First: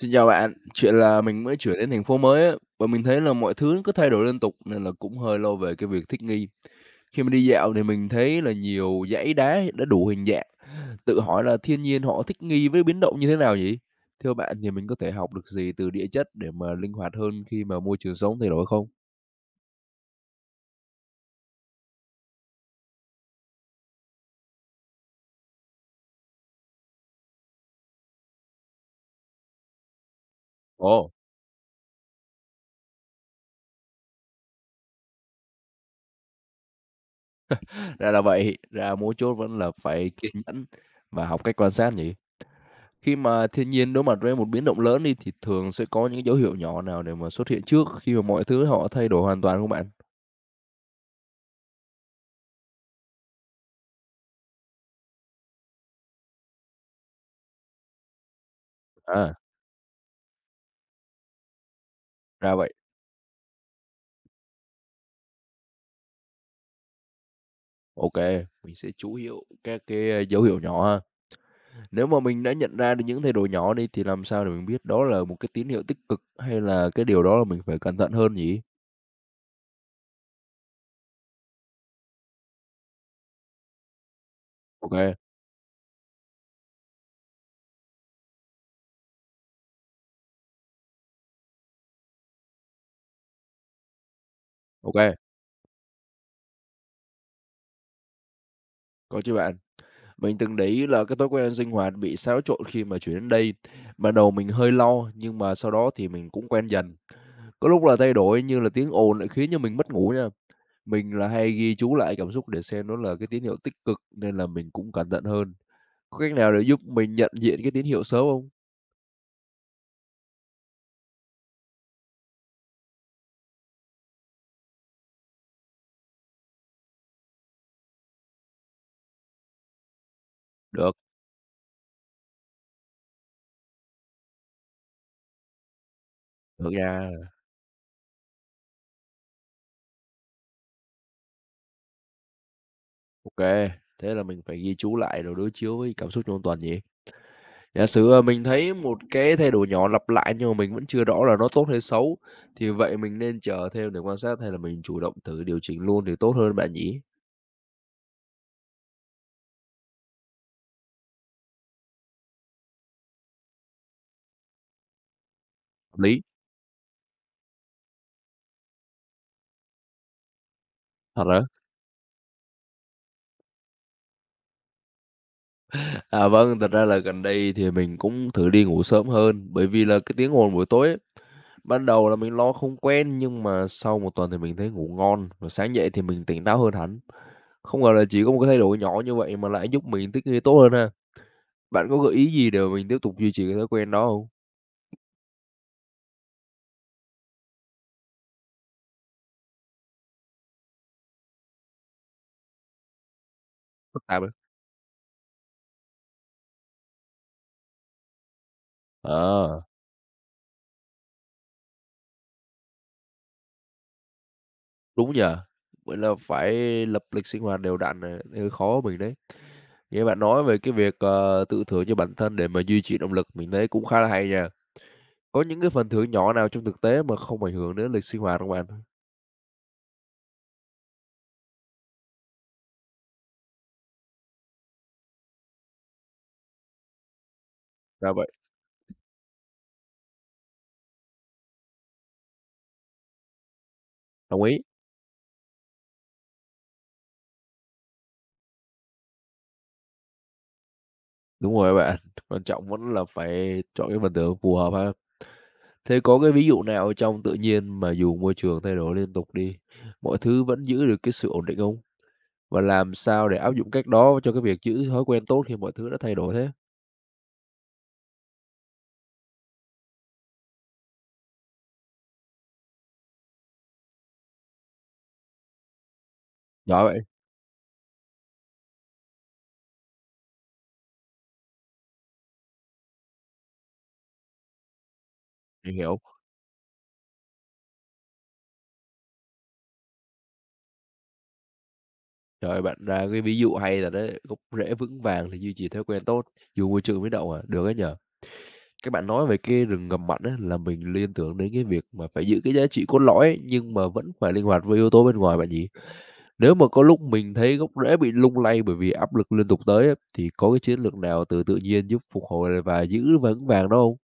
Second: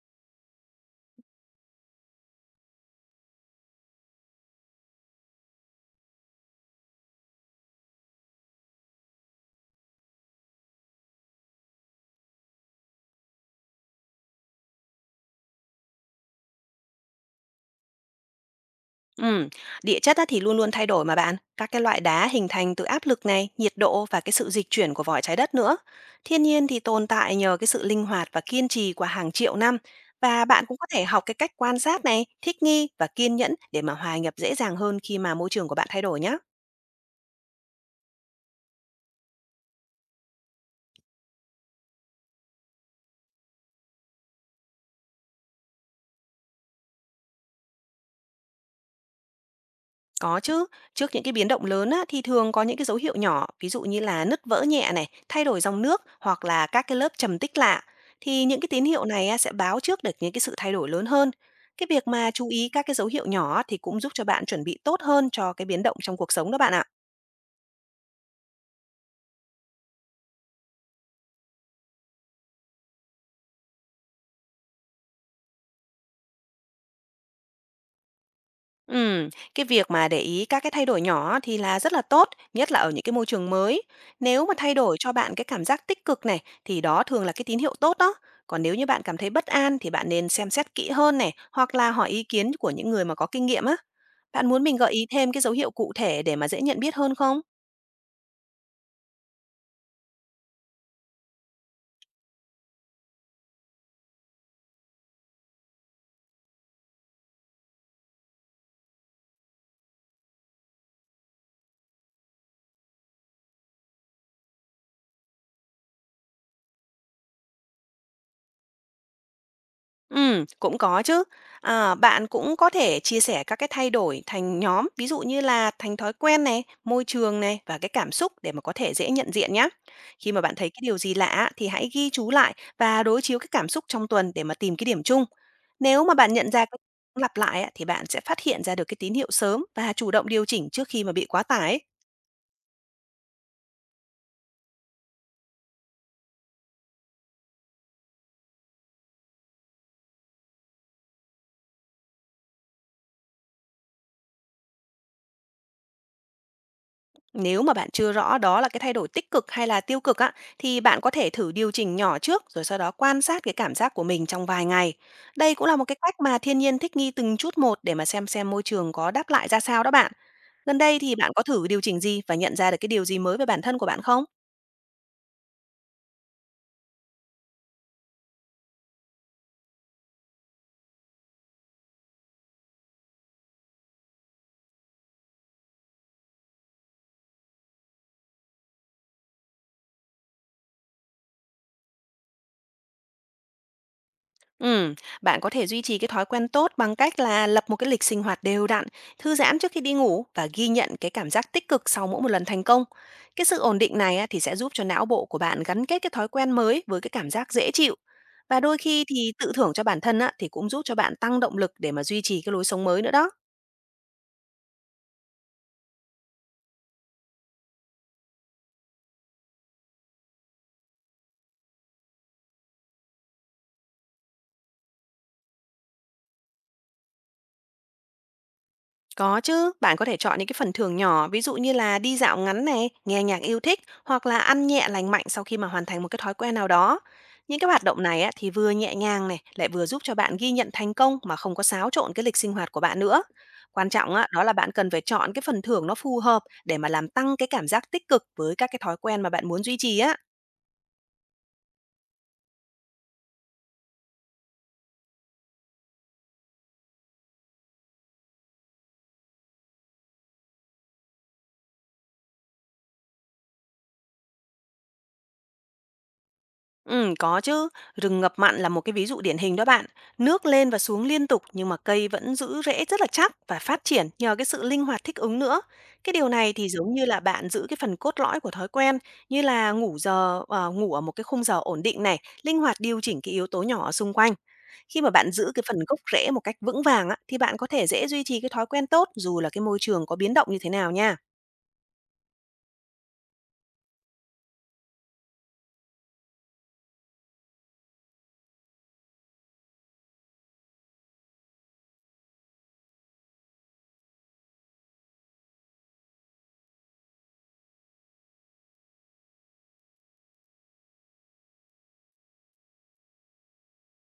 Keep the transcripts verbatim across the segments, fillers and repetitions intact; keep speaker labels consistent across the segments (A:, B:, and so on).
A: Xin chào bạn, chuyện là mình mới chuyển đến thành phố mới á, và mình thấy là mọi thứ cứ thay đổi liên tục nên là cũng hơi lo về cái việc thích nghi. Khi mà đi dạo thì mình thấy là nhiều dãy đá đã đủ hình dạng. Tự hỏi là thiên nhiên họ thích nghi với biến động như thế nào vậy? Theo bạn thì mình có thể học được gì từ địa chất để mà linh hoạt hơn khi mà môi trường sống thay đổi không?
B: Ừ, địa chất á thì luôn luôn thay đổi mà bạn. Các cái loại đá hình thành từ áp lực này, nhiệt độ và cái sự dịch chuyển của vỏ trái đất nữa. Thiên nhiên thì tồn tại nhờ cái sự linh hoạt và kiên trì qua hàng triệu năm. Và bạn cũng có thể
A: Ồ,
B: học cái cách quan sát này, thích nghi và kiên nhẫn để mà hòa nhập dễ dàng hơn khi mà môi trường của bạn thay đổi nhé.
A: ra là vậy, ra mấu chốt vẫn là phải kiên nhẫn và học cách quan sát nhỉ? Khi mà thiên nhiên đối mặt với một biến động lớn đi thì thường sẽ có những cái dấu hiệu nhỏ nào để mà xuất hiện trước khi mà mọi thứ họ thay đổi hoàn toàn không bạn?
B: Có chứ, trước những cái biến động lớn á, thì thường có những cái dấu hiệu nhỏ, ví dụ như là nứt vỡ nhẹ này, thay đổi dòng nước hoặc là các cái lớp trầm tích lạ. Thì những cái tín hiệu này
A: À,
B: á, sẽ báo trước được những cái sự thay đổi lớn hơn. Cái việc mà chú
A: ra
B: ý
A: vậy.
B: các cái dấu hiệu nhỏ thì cũng giúp cho bạn chuẩn bị tốt hơn cho cái biến động trong cuộc sống đó bạn ạ.
A: Ok, mình sẽ chú hiệu các cái ờ, dấu hiệu nhỏ ha. Nếu mà mình đã nhận ra được những thay đổi nhỏ đi thì làm sao để mình biết đó là một cái tín hiệu tích cực hay là cái điều đó là mình phải cẩn thận hơn nhỉ?
B: Ừm, cái việc mà để ý các cái thay đổi nhỏ thì là rất là tốt, nhất là ở những cái môi trường mới. Nếu mà thay
A: Ok,
B: đổi cho bạn cái cảm giác tích cực này thì đó thường là cái tín hiệu tốt đó. Còn nếu như bạn cảm thấy bất an thì bạn nên xem xét kỹ hơn này, hoặc là hỏi ý kiến của những người mà có kinh nghiệm á. Bạn muốn mình gợi
A: ok,
B: ý thêm cái dấu hiệu cụ thể để mà dễ nhận biết hơn không?
A: có chứ bạn. Mình từng để ý là cái thói quen sinh hoạt bị xáo trộn khi mà chuyển đến đây. Ban đầu mình hơi lo, nhưng mà sau đó thì mình cũng quen dần. Có lúc là thay đổi như là tiếng ồn lại khiến cho mình mất ngủ nha. Mình là hay ghi chú lại cảm xúc để xem nó là cái tín hiệu tích cực nên là mình cũng cẩn thận hơn. Có cách nào để giúp mình nhận diện cái tín hiệu sớm không?
B: Ừm, cũng có chứ. À, bạn cũng có thể chia sẻ các cái thay đổi thành nhóm, ví dụ như là thành thói quen này, môi trường này và cái cảm xúc để mà có thể dễ nhận diện nhé. Khi mà bạn thấy cái
A: Được,
B: điều gì lạ á, thì hãy ghi chú lại và đối chiếu cái cảm xúc trong tuần để mà tìm cái điểm chung. Nếu mà bạn nhận ra
A: được
B: cái
A: nha.
B: lặp lại á, thì bạn sẽ phát hiện ra được cái tín hiệu sớm và chủ động điều chỉnh trước khi mà bị quá tải.
A: Ok, thế là mình phải ghi chú lại rồi đối chiếu với cảm xúc trong tuần nhỉ? Giả sử, à, mình thấy một cái thay đổi nhỏ lặp lại nhưng mà mình vẫn chưa rõ là nó tốt hay xấu, thì vậy mình nên chờ thêm để quan sát hay là mình chủ động thử điều chỉnh luôn thì tốt hơn bạn nhỉ?
B: Nếu mà bạn chưa rõ đó là cái thay đổi tích cực hay là tiêu cực á, thì bạn có thể thử điều chỉnh nhỏ trước rồi sau đó quan sát cái cảm giác của mình trong vài ngày. Đây cũng là một cái
A: Hợp
B: cách
A: lý,
B: mà thiên nhiên thích nghi từng chút một để mà xem xem môi trường có đáp lại ra sao đó bạn. Gần đây thì
A: thật
B: bạn có
A: đó.
B: thử điều chỉnh gì và nhận ra được cái điều gì mới về bản thân của bạn không?
A: À, vâng, thật ra là gần đây thì mình cũng thử đi ngủ sớm hơn, bởi vì là cái tiếng ồn buổi tối ấy, ban đầu là mình lo không quen nhưng mà sau một tuần thì mình thấy ngủ ngon và sáng dậy thì mình tỉnh táo hơn hẳn. Không ngờ là chỉ có một cái thay đổi nhỏ như vậy mà lại giúp mình thích nghi tốt hơn ha. Bạn có gợi ý gì để mà mình tiếp tục duy trì cái thói quen đó không?
B: Ừm, Bạn có thể duy trì cái thói quen tốt bằng cách là lập một cái lịch sinh hoạt đều đặn, thư giãn trước khi đi ngủ và ghi nhận cái cảm giác tích cực sau mỗi một lần thành công. Cái sự ổn định
A: Phức
B: này
A: tạp
B: á,
A: á.
B: thì sẽ giúp cho não bộ của bạn gắn kết cái thói quen mới với cái cảm giác dễ chịu. Và đôi khi thì tự
A: Ờ.
B: thưởng cho bản thân á, thì cũng giúp cho bạn tăng động lực để mà duy trì cái lối sống mới nữa đó.
A: Đúng nhờ. Vậy là phải lập lịch sinh hoạt đều đặn này, hơi khó với mình đấy. Nghe bạn nói về cái việc, ờ, tự thưởng cho bản thân để mà duy trì động lực mình thấy cũng khá là hay nha. Có những cái phần thưởng nhỏ nào trong thực tế mà không ảnh hưởng đến lịch sinh hoạt không bạn?
B: Có chứ, bạn có thể chọn những cái phần thưởng nhỏ, ví dụ như là đi dạo ngắn này, nghe nhạc yêu thích hoặc là ăn nhẹ lành mạnh sau khi mà hoàn thành một cái thói quen nào đó. Những cái hoạt động
A: Ra
B: này
A: vậy,
B: á, thì vừa nhẹ nhàng này, lại vừa giúp cho bạn ghi nhận thành công mà không có xáo trộn cái lịch sinh hoạt của bạn nữa. Quan trọng á,
A: đồng
B: đó là
A: ý.
B: bạn cần phải chọn cái phần thưởng nó phù hợp để mà làm tăng cái cảm giác tích cực với các cái thói quen mà bạn muốn duy trì á.
A: Đúng rồi bạn, quan trọng vẫn là phải chọn cái phần thưởng phù hợp ha. Thế có cái ví dụ nào trong tự nhiên mà dù môi trường thay đổi liên tục đi, mọi thứ vẫn giữ được cái sự ổn định không? Và làm sao để áp dụng cách đó cho cái việc giữ thói quen tốt khi mọi thứ đã thay đổi thế?
B: Ừm, có chứ. Rừng ngập mặn là một cái ví dụ điển hình đó bạn. Nước lên và xuống liên tục nhưng mà cây vẫn giữ rễ rất là chắc và phát triển nhờ cái sự linh hoạt thích ứng nữa. Cái điều này thì
A: Giỏi
B: giống
A: vậy,
B: như là bạn giữ cái phần cốt lõi của thói quen như là ngủ giờ ờ, ngủ ở một cái khung giờ ổn định này, linh hoạt điều chỉnh cái yếu tố nhỏ ở xung quanh. Khi mà bạn giữ cái
A: mình
B: phần
A: hiểu.
B: gốc rễ một cách vững vàng á, thì bạn có thể dễ duy trì cái thói quen tốt dù là cái môi trường có biến động như thế nào nha.
A: Trời ơi, bạn ra cái ví dụ hay là đấy, gốc rễ vững vàng thì duy trì thói quen tốt, dù môi trường biến động à, được ấy nhờ các bạn nói về cái rừng ngập mặn á, là mình liên tưởng đến cái việc mà phải giữ cái giá trị cốt lõi ấy, nhưng mà vẫn phải linh hoạt với yếu tố bên ngoài bạn nhỉ? Nếu mà có lúc mình thấy gốc rễ bị lung lay bởi vì áp lực liên tục tới á, thì có cái chiến lược nào từ tự nhiên giúp phục hồi lại và giữ vững vàng đó không?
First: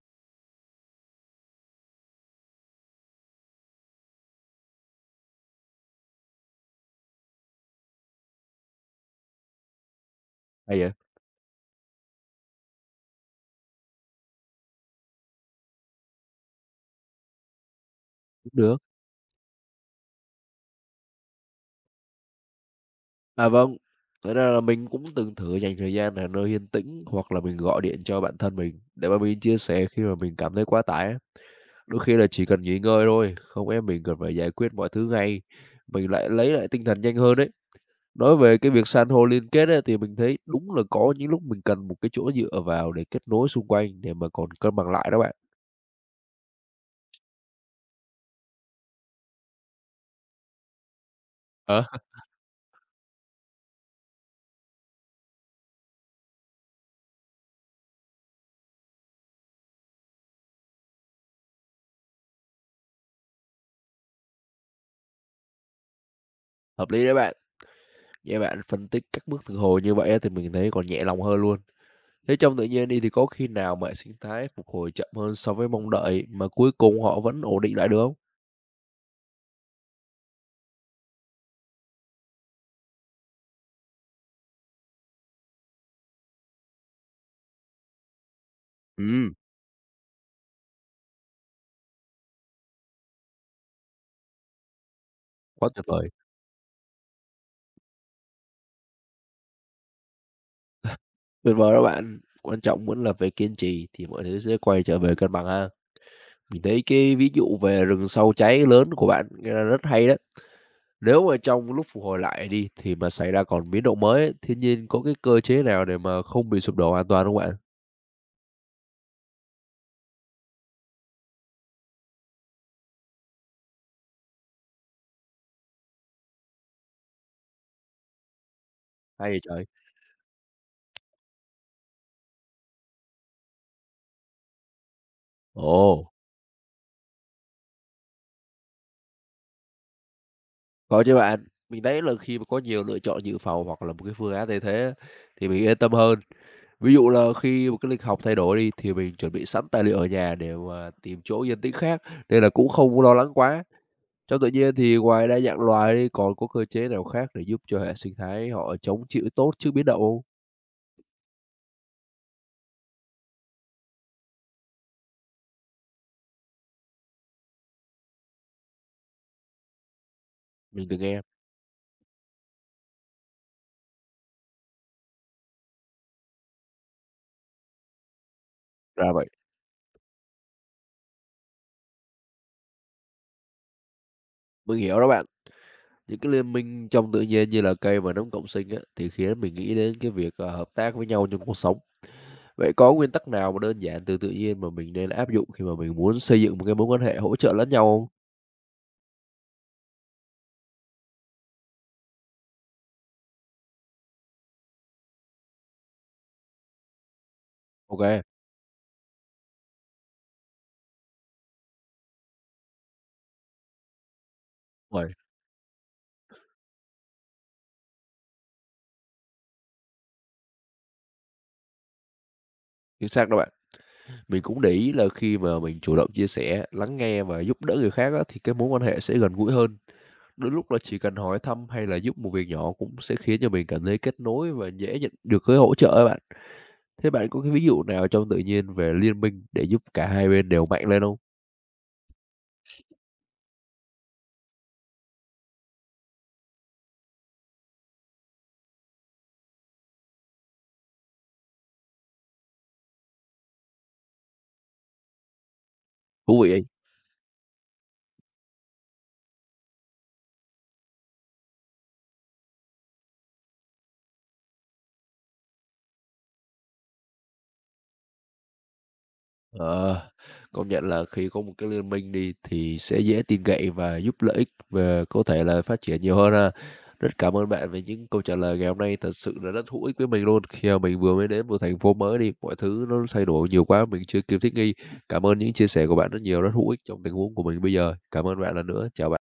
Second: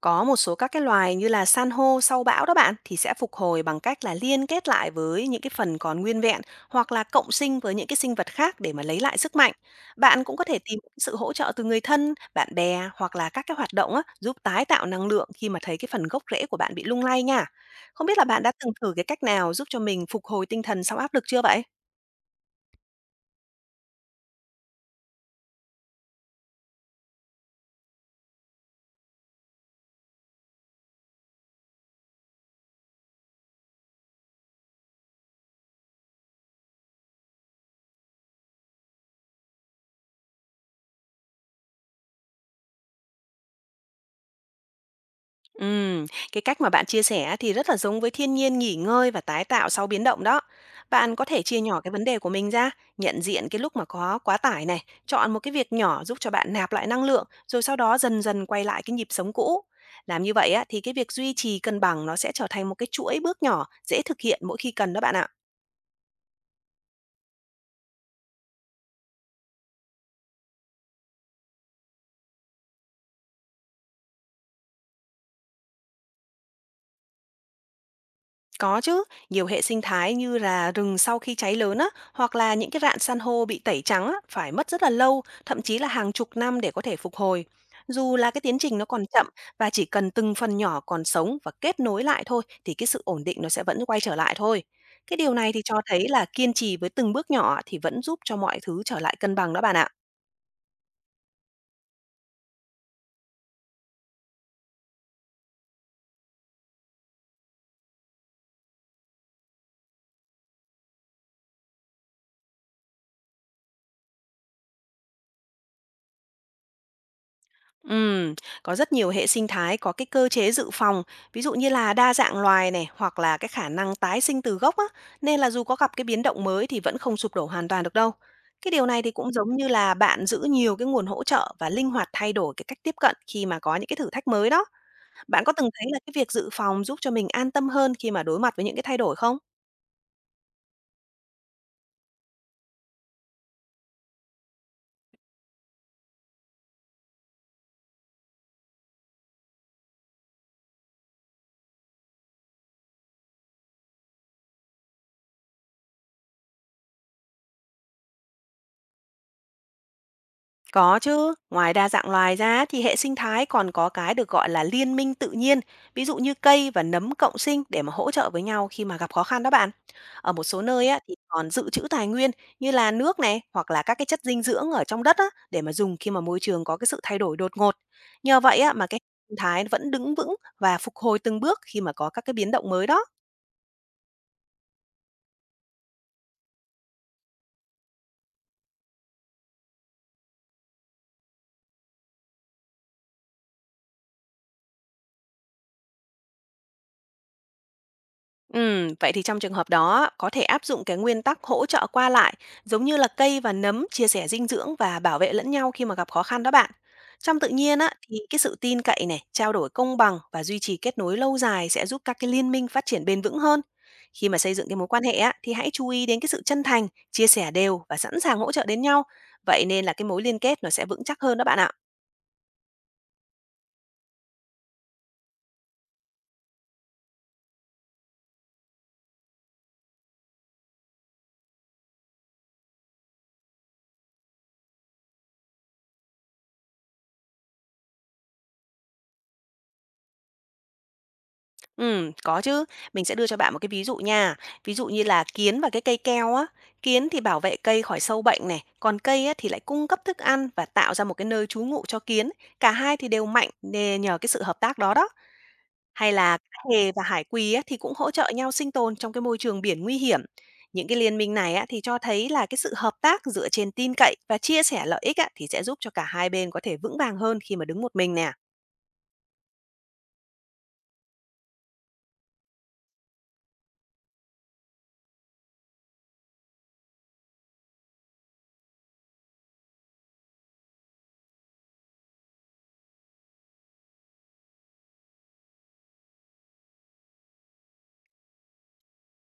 B: Có một số các cái loài như là san hô sau bão đó bạn thì sẽ phục hồi bằng cách là liên kết lại với những cái phần còn nguyên vẹn hoặc là cộng sinh với những cái sinh vật khác để mà lấy lại sức mạnh. Bạn cũng có thể tìm
A: Hay vậy?
B: sự hỗ trợ từ người thân, bạn bè hoặc là các cái hoạt động á, giúp tái tạo năng lượng khi mà thấy cái phần gốc rễ của bạn bị lung lay nha. Không biết là bạn
A: Cũng
B: đã từng
A: được.
B: thử cái cách nào giúp cho mình phục hồi tinh thần sau áp lực chưa vậy?
A: À vâng, thật ra là mình cũng từng thử dành thời gian ở nơi yên tĩnh hoặc là mình gọi điện cho bạn thân mình để mà mình chia sẻ khi mà mình cảm thấy quá tải á. Đôi khi là chỉ cần nghỉ ngơi thôi, không em mình cần phải giải quyết mọi thứ ngay, mình lại lấy lại tinh thần nhanh hơn đấy. Nói về cái việc san hô liên kết á, thì mình thấy đúng là có những lúc mình cần một cái chỗ dựa vào để kết nối xung quanh để mà còn cân bằng lại đó bạn.
B: Ừm, cái cách mà bạn chia sẻ á thì rất là giống với thiên nhiên nghỉ ngơi và tái tạo sau biến động đó. Bạn có thể chia nhỏ
A: Ờ.
B: cái vấn đề của mình ra, nhận diện cái lúc mà có quá tải này, chọn một cái việc nhỏ giúp cho bạn nạp lại năng lượng, rồi sau đó dần dần quay lại cái nhịp sống cũ. Làm như vậy á, thì cái việc duy trì cân bằng nó sẽ trở thành một cái chuỗi bước nhỏ, dễ thực hiện mỗi khi cần đó bạn ạ.
A: Hợp lý đấy bạn, nghe bạn phân tích các bước phục hồi như vậy á, thì mình thấy còn nhẹ lòng hơn luôn. Thế trong tự nhiên đi thì có khi nào mà hệ sinh thái phục hồi chậm hơn so với mong đợi mà cuối cùng họ vẫn ổn định lại được không?
B: Có chứ, nhiều hệ sinh thái như là rừng sau khi cháy lớn á, hoặc là những cái rạn san hô bị tẩy trắng á, phải mất rất là lâu, thậm chí là hàng chục năm để có thể phục hồi. Dù là cái tiến trình nó còn chậm
A: Ừ.
B: và chỉ cần từng phần nhỏ còn sống và kết nối lại thôi thì cái sự ổn định nó sẽ vẫn quay trở lại thôi. Cái điều này thì
A: Quá
B: cho
A: tuyệt vời.
B: thấy là kiên trì với từng bước nhỏ thì vẫn giúp cho mọi thứ trở lại cân bằng đó bạn ạ.
A: Tuyệt vời đó bạn, quan trọng vẫn là phải kiên trì thì mọi thứ sẽ quay trở về cân bằng ha. Mình thấy cái ví dụ về rừng sau cháy lớn của bạn nghe là rất hay đó. Nếu mà trong lúc phục hồi lại đi thì mà xảy ra còn biến động mới ấy, thiên nhiên có cái cơ chế nào để mà không bị sụp đổ hoàn toàn không bạn?
B: Ừm, có rất nhiều hệ sinh thái có cái cơ chế dự phòng, ví dụ như là đa dạng loài này hoặc là cái khả năng tái sinh từ gốc á, nên là dù có gặp cái biến động mới thì vẫn không sụp đổ hoàn toàn được đâu. Cái điều này thì
A: Hay
B: cũng
A: vậy
B: giống
A: trời!
B: như là bạn giữ nhiều cái nguồn hỗ trợ và linh hoạt thay đổi cái cách tiếp cận khi mà có những cái thử thách mới đó. Bạn có từng thấy là
A: Ồ,
B: cái việc dự phòng giúp cho mình an tâm hơn khi mà đối mặt với những cái thay đổi không?
A: có chứ bạn. Mình thấy là khi mà có nhiều lựa chọn dự phòng hoặc là một cái phương án thay thế á, thì mình yên tâm hơn. Ví dụ là khi một cái lịch học thay đổi đi thì mình chuẩn bị sẵn tài liệu ở nhà để mà tìm chỗ yên tĩnh khác nên là cũng không lo lắng quá. Trong tự nhiên thì ngoài đa dạng loài đi, còn có cơ chế nào khác để giúp cho hệ sinh thái họ chống chịu tốt trước biến động hông?
B: Có chứ, ngoài đa dạng loài ra thì hệ sinh thái còn có cái được gọi là liên minh tự nhiên, ví dụ như cây và nấm cộng sinh để mà hỗ trợ với nhau khi mà gặp khó khăn đó bạn. Ở một số
A: Mình
B: nơi
A: từng
B: á, thì
A: nghe
B: còn dự trữ tài nguyên như là nước này hoặc là các cái chất dinh dưỡng ở trong đất á, để mà dùng khi mà môi trường có cái sự thay đổi đột ngột. Nhờ vậy á, mà cái hệ
A: ra vậy,
B: sinh thái vẫn đứng vững và phục hồi từng bước khi mà có các cái biến động mới đó.
A: mình hiểu đó bạn. Những cái liên minh trong tự nhiên như là cây và nấm cộng sinh á, thì khiến mình nghĩ đến cái việc, ờ, hợp tác với nhau trong cuộc sống. Vậy có nguyên tắc nào mà đơn giản từ tự nhiên mà mình nên áp dụng khi mà mình muốn xây dựng một cái mối quan hệ hỗ trợ lẫn nhau không?
B: Ừm, vậy thì trong trường hợp đó có thể áp dụng cái nguyên tắc hỗ trợ qua lại, giống như là cây và nấm chia sẻ dinh dưỡng và bảo vệ lẫn nhau khi mà gặp khó khăn đó bạn. Trong tự nhiên á, thì
A: Ok,
B: cái sự tin cậy này, trao đổi công bằng và duy trì kết nối lâu dài sẽ giúp các cái liên minh phát triển bền vững hơn. Khi mà xây dựng cái mối quan
A: rồi,
B: hệ á, thì hãy chú ý đến cái sự chân thành, chia sẻ đều và sẵn sàng hỗ trợ đến nhau. Vậy nên là cái mối liên kết nó sẽ vững chắc hơn đó bạn ạ.
A: chính xác đó bạn. Mình cũng để ý là khi mà mình chủ động chia sẻ, lắng nghe và giúp đỡ người khác á, thì cái mối quan hệ sẽ gần gũi hơn. Đôi lúc là chỉ cần hỏi thăm hay là giúp một việc nhỏ cũng sẽ khiến cho mình cảm thấy kết nối và dễ nhận được cái hỗ trợ ấy bạn. Thế bạn có cái ví dụ nào trong tự nhiên về liên minh để giúp cả hai bên đều mạnh lên hông?
B: Ừm, có chứ. Mình sẽ đưa cho bạn một cái ví dụ nha. Ví dụ như là kiến và cái cây keo á, kiến thì bảo vệ cây khỏi sâu bệnh này, còn cây á thì lại cung cấp thức ăn và tạo ra một cái nơi trú ngụ cho kiến. Cả hai thì đều mạnh nề nhờ cái sự hợp tác đó đó. Hay là
A: Thú vị
B: cá
A: ấy.
B: hề và hải quỳ á thì cũng hỗ trợ nhau sinh tồn trong cái môi trường biển nguy hiểm. Những cái liên minh này á thì cho thấy là cái sự hợp tác dựa trên tin cậy và chia sẻ lợi ích á thì sẽ giúp cho cả hai bên có thể vững vàng hơn khi mà đứng một mình nè.
A: Ờ, công nhận là khi có một cái liên minh đi thì sẽ dễ tin cậy và giúp lợi ích về có thể là phát triển nhiều hơn ha. Rất cảm ơn bạn về những câu trả lời ngày hôm nay, thật sự là rất hữu ích với mình luôn. Khi mà mình vừa mới đến một thành phố mới đi, mọi thứ nó thay đổi nhiều quá, mình chưa kịp thích nghi. Cảm ơn những chia sẻ của bạn rất nhiều, rất hữu ích trong tình huống của mình bây giờ. Cảm ơn bạn lần nữa. Chào bạn.